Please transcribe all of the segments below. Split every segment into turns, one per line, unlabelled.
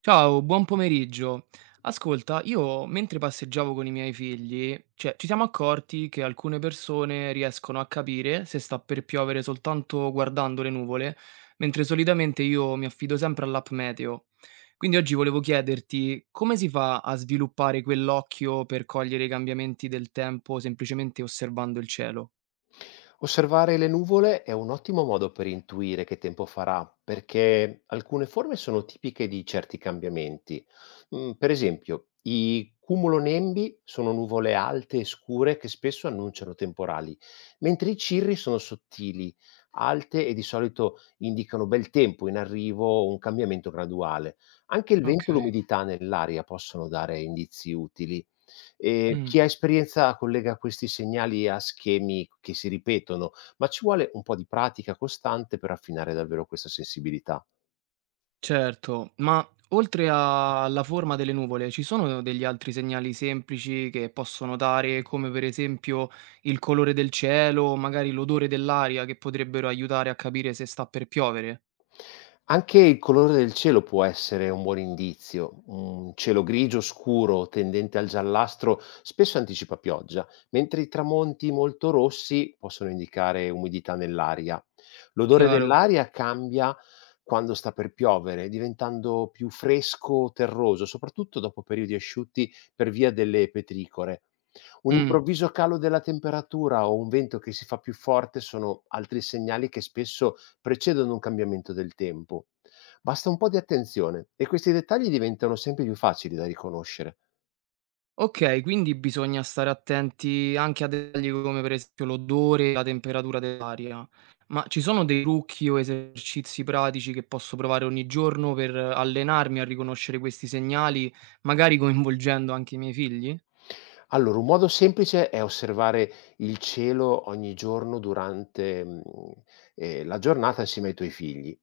Ciao, buon pomeriggio. Ascolta, io mentre passeggiavo con i miei figli, cioè, ci siamo accorti che alcune persone riescono a capire se sta per piovere soltanto guardando le nuvole, mentre solitamente io mi affido sempre all'app meteo. Quindi oggi volevo chiederti come si fa a sviluppare quell'occhio per cogliere i cambiamenti del tempo semplicemente osservando il cielo?
Osservare le nuvole è un ottimo modo per intuire che tempo farà, perché alcune forme sono tipiche di certi cambiamenti. Per esempio, i cumulonembi sono nuvole alte e scure che spesso annunciano temporali, mentre i cirri sono sottili, alte e di solito indicano bel tempo in arrivo o un cambiamento graduale. Anche il
Ok.
vento e l'umidità nell'aria possono dare indizi utili.
Mm.
Chi ha esperienza collega questi segnali a schemi che si ripetono, ma ci vuole un po' di pratica costante per affinare davvero questa sensibilità.
Certo, ma oltre a alla forma delle nuvole, ci sono degli altri segnali semplici che posso notare, come per esempio il colore del cielo, o magari l'odore dell'aria, che potrebbero aiutare a capire se sta per piovere?
Anche il colore del cielo può essere un buon indizio. Un cielo grigio scuro tendente al giallastro spesso anticipa pioggia, mentre i tramonti molto rossi possono indicare umidità nell'aria. L'odore
Chiaro.
dell'aria cambia quando sta per piovere, diventando più fresco, terroso, soprattutto dopo periodi asciutti per via delle petricore. Un
Mm.
improvviso calo della temperatura o un vento che si fa più forte sono altri segnali che spesso precedono un cambiamento del tempo. Basta un po' di attenzione e questi dettagli diventano sempre più facili da riconoscere.
Okay, quindi bisogna stare attenti anche a dettagli come per esempio l'odore e la temperatura dell'aria. Ma ci sono dei trucchi o esercizi pratici che posso provare ogni giorno per allenarmi a riconoscere questi segnali, magari coinvolgendo anche i miei figli?
Allora, un modo semplice è osservare il cielo ogni giorno durante la giornata insieme ai tuoi figli,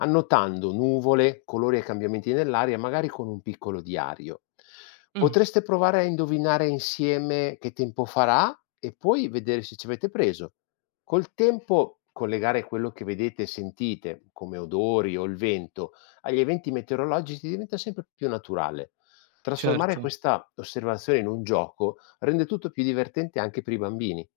annotando nuvole, colori e cambiamenti nell'aria, magari con un piccolo diario.
Mh,
Potreste provare a indovinare insieme che tempo farà e poi vedere se ci avete preso. Col tempo, collegare quello che vedete e sentite, come odori o il vento, agli eventi meteorologici diventa sempre più naturale. Trasformare
certo.
questa osservazione in un gioco rende tutto più divertente anche per i bambini.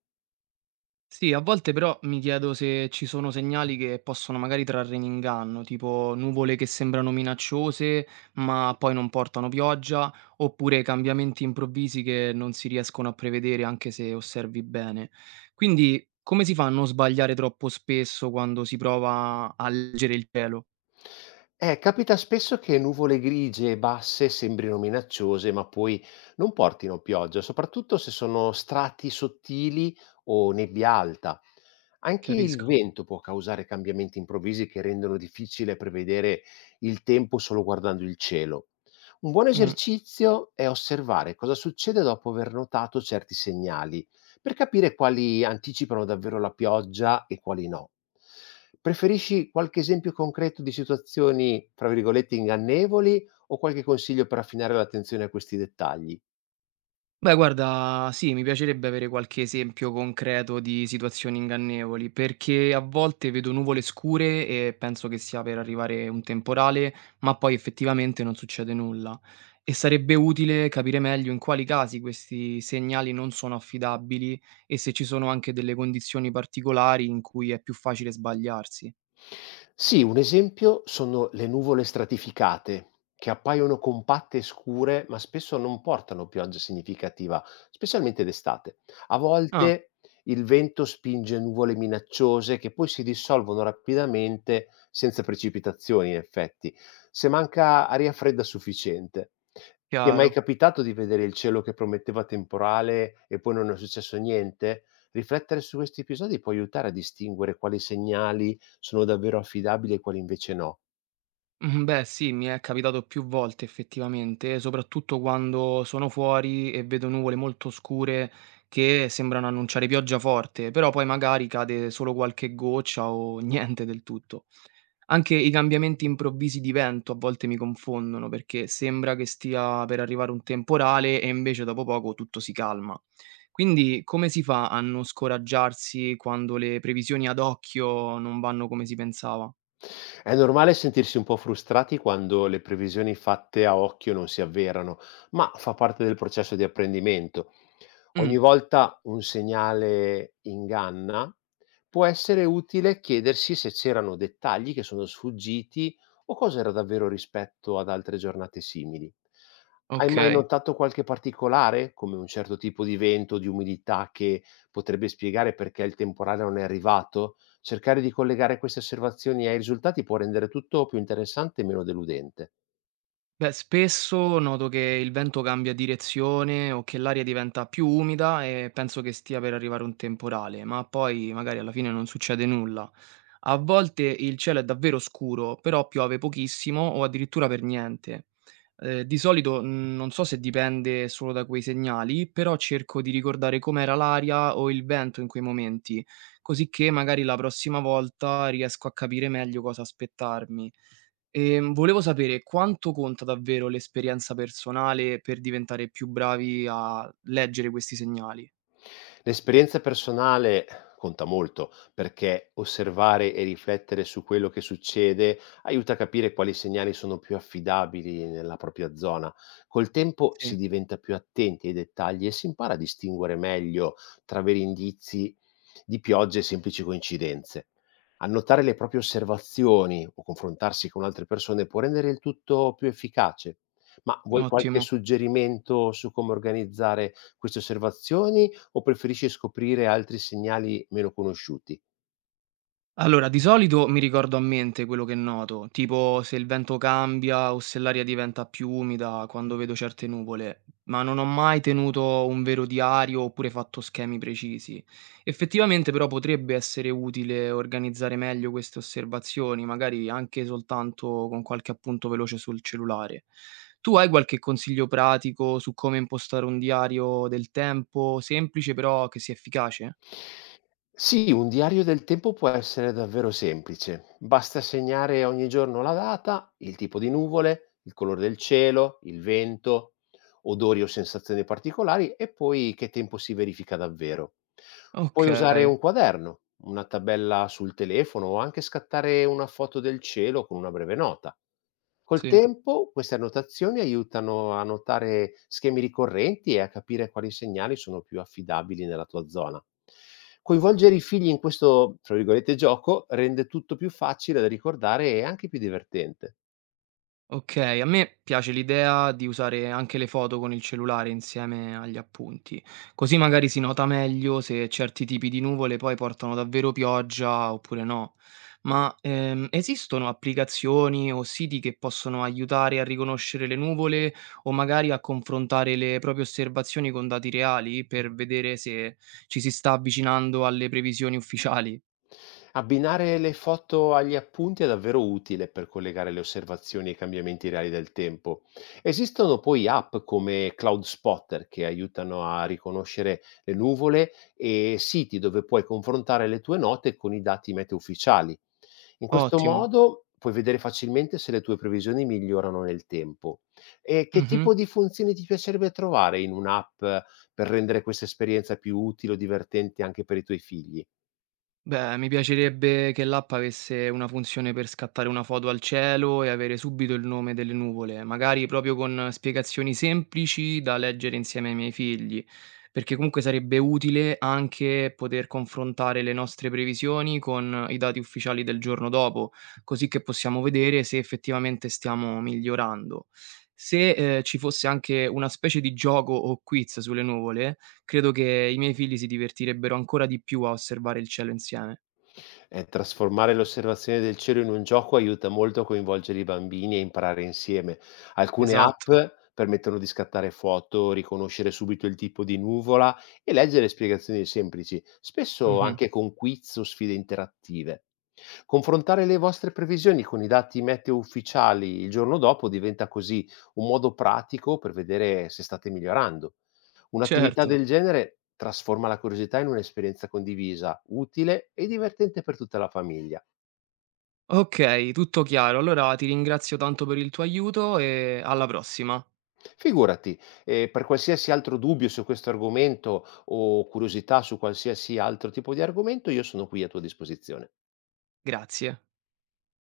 Sì, a volte però mi chiedo se ci sono segnali che possono magari trarre in inganno, tipo nuvole che sembrano minacciose ma poi non portano pioggia, oppure cambiamenti improvvisi che non si riescono a prevedere anche se osservi bene. Quindi, come si fa a non sbagliare troppo spesso quando si prova a leggere il cielo?
Capita spesso che nuvole grigie e basse sembrino minacciose, ma poi non portino pioggia, soprattutto se sono strati sottili o nebbia alta. Anche il
Capisco.
vento può causare cambiamenti improvvisi che rendono difficile prevedere il tempo solo guardando il cielo. Un buon
Mm.
esercizio è osservare cosa succede dopo aver notato certi segnali, per capire quali anticipano davvero la pioggia e quali no. Preferisci qualche esempio concreto di situazioni, tra virgolette, ingannevoli, o qualche consiglio per affinare l'attenzione a questi dettagli?
Beh guarda, sì, mi piacerebbe avere qualche esempio concreto di situazioni ingannevoli, perché a volte vedo nuvole scure e penso che sia per arrivare un temporale, ma poi effettivamente non succede nulla. E sarebbe utile capire meglio in quali casi questi segnali non sono affidabili e se ci sono anche delle condizioni particolari in cui è più facile sbagliarsi.
Sì, un esempio sono le nuvole stratificate, che appaiono compatte e scure, ma spesso non portano pioggia significativa, specialmente d'estate. A
Ah,
volte il vento spinge nuvole minacciose che poi si dissolvono rapidamente senza precipitazioni, in effetti, se manca aria fredda sufficiente. Ti è mai
chiaro.
capitato di vedere il cielo che prometteva temporale e poi non è successo niente? Riflettere su questi episodi può aiutare a distinguere quali segnali sono davvero affidabili e quali invece no.
Beh sì, mi è capitato più volte effettivamente, soprattutto quando sono fuori e vedo nuvole molto scure che sembrano annunciare pioggia forte, però poi magari cade solo qualche goccia o niente del tutto. Anche i cambiamenti improvvisi di vento a volte mi confondono perché sembra che stia per arrivare un temporale e invece dopo poco tutto si calma. Quindi come si fa a non scoraggiarsi quando le previsioni ad occhio non vanno come si pensava?
È normale sentirsi un po' frustrati quando le previsioni fatte a occhio non si avverano, ma fa parte del processo di apprendimento.
Mh,
Ogni volta un segnale inganna, può essere utile chiedersi se c'erano dettagli che sono sfuggiti, o cosa era davvero rispetto ad altre giornate simili. Hai mai
okay.
notato qualche particolare, come un certo tipo di vento o di umidità, che potrebbe spiegare perché il temporale non è arrivato? Cercare di collegare queste osservazioni ai risultati può rendere tutto più interessante e meno deludente.
Beh, spesso noto che il vento cambia direzione o che l'aria diventa più umida e penso che stia per arrivare un temporale, ma poi magari alla fine non succede nulla. A volte il cielo è davvero scuro, però piove pochissimo o addirittura per niente. Di solito non so se dipende solo da quei segnali, però cerco di ricordare com'era l'aria o il vento in quei momenti, così che magari la prossima volta riesco a capire meglio cosa aspettarmi. Volevo sapere quanto conta davvero l'esperienza personale per diventare più bravi a leggere questi segnali?
L'esperienza personale conta molto, perché osservare e riflettere su quello che succede aiuta a capire quali segnali sono più affidabili nella propria zona. Col tempo
Sì,
si diventa più attenti ai dettagli e si impara a distinguere meglio tra veri indizi di piogge e semplici coincidenze. Annotare le proprie osservazioni o confrontarsi con altre persone può rendere il tutto più efficace. Ma vuoi qualche
ottimo.
suggerimento su come organizzare queste osservazioni, o preferisci scoprire altri segnali meno conosciuti?
Allora, di solito mi ricordo a mente quello che noto, tipo se il vento cambia o se l'aria diventa più umida quando vedo certe nuvole, ma non ho mai tenuto un vero diario oppure fatto schemi precisi. Effettivamente però potrebbe essere utile organizzare meglio queste osservazioni, magari anche soltanto con qualche appunto veloce sul cellulare. Tu hai qualche consiglio pratico su come impostare un diario del tempo, semplice però che sia efficace?
Sì, un diario del tempo può essere davvero semplice. Basta segnare ogni giorno la data, il tipo di nuvole, il colore del cielo, il vento, odori o sensazioni particolari, e poi che tempo si verifica davvero. Puoi
Ok,
usare un quaderno, una tabella sul telefono, o anche scattare una foto del cielo con una breve nota. Col
sì.
tempo queste annotazioni aiutano a notare schemi ricorrenti e a capire quali segnali sono più affidabili nella tua zona. Coinvolgere i figli in questo, tra virgolette, gioco rende tutto più facile da ricordare e anche più divertente.
Okay, a me piace l'idea di usare anche le foto con il cellulare insieme agli appunti, così magari si nota meglio se certi tipi di nuvole poi portano davvero pioggia oppure no. Ma, esistono applicazioni o siti che possono aiutare a riconoscere le nuvole o magari a confrontare le proprie osservazioni con dati reali per vedere se ci si sta avvicinando alle previsioni ufficiali?
Abbinare le foto agli appunti è davvero utile per collegare le osservazioni ai cambiamenti reali del tempo. Esistono poi app come Cloud Spotter che aiutano a riconoscere le nuvole, e siti dove puoi confrontare le tue note con i dati meteo ufficiali. In questo
Ottimo.
modo puoi vedere facilmente se le tue previsioni migliorano nel tempo. E che
Mh-mh.
tipo di funzioni ti piacerebbe trovare in un'app per rendere questa esperienza più utile o divertente anche per i tuoi figli?
Beh, mi piacerebbe che l'app avesse una funzione per scattare una foto al cielo e avere subito il nome delle nuvole, magari proprio con spiegazioni semplici da leggere insieme ai miei figli, perché comunque sarebbe utile anche poter confrontare le nostre previsioni con i dati ufficiali del giorno dopo, così che possiamo vedere se effettivamente stiamo migliorando. Se ci fosse anche una specie di gioco o quiz sulle nuvole, credo che i miei figli si divertirebbero ancora di più a osservare il cielo insieme.
Trasformare l'osservazione del cielo in un gioco aiuta molto a coinvolgere i bambini e imparare insieme. Alcune app
Esatto.
permettono di scattare foto, riconoscere subito il tipo di nuvola e leggere spiegazioni semplici, spesso
Mh-mh.
anche con quiz o sfide interattive. Confrontare le vostre previsioni con i dati meteo ufficiali il giorno dopo diventa così un modo pratico per vedere se state migliorando. Un'attività
Certo.
del genere trasforma la curiosità in un'esperienza condivisa, utile e divertente per tutta la famiglia.
Okay, tutto chiaro. Allora ti ringrazio tanto per il tuo aiuto e alla prossima.
Figurati, per qualsiasi altro dubbio su questo argomento o curiosità su qualsiasi altro tipo di argomento, io sono qui a tua disposizione.
Grazie.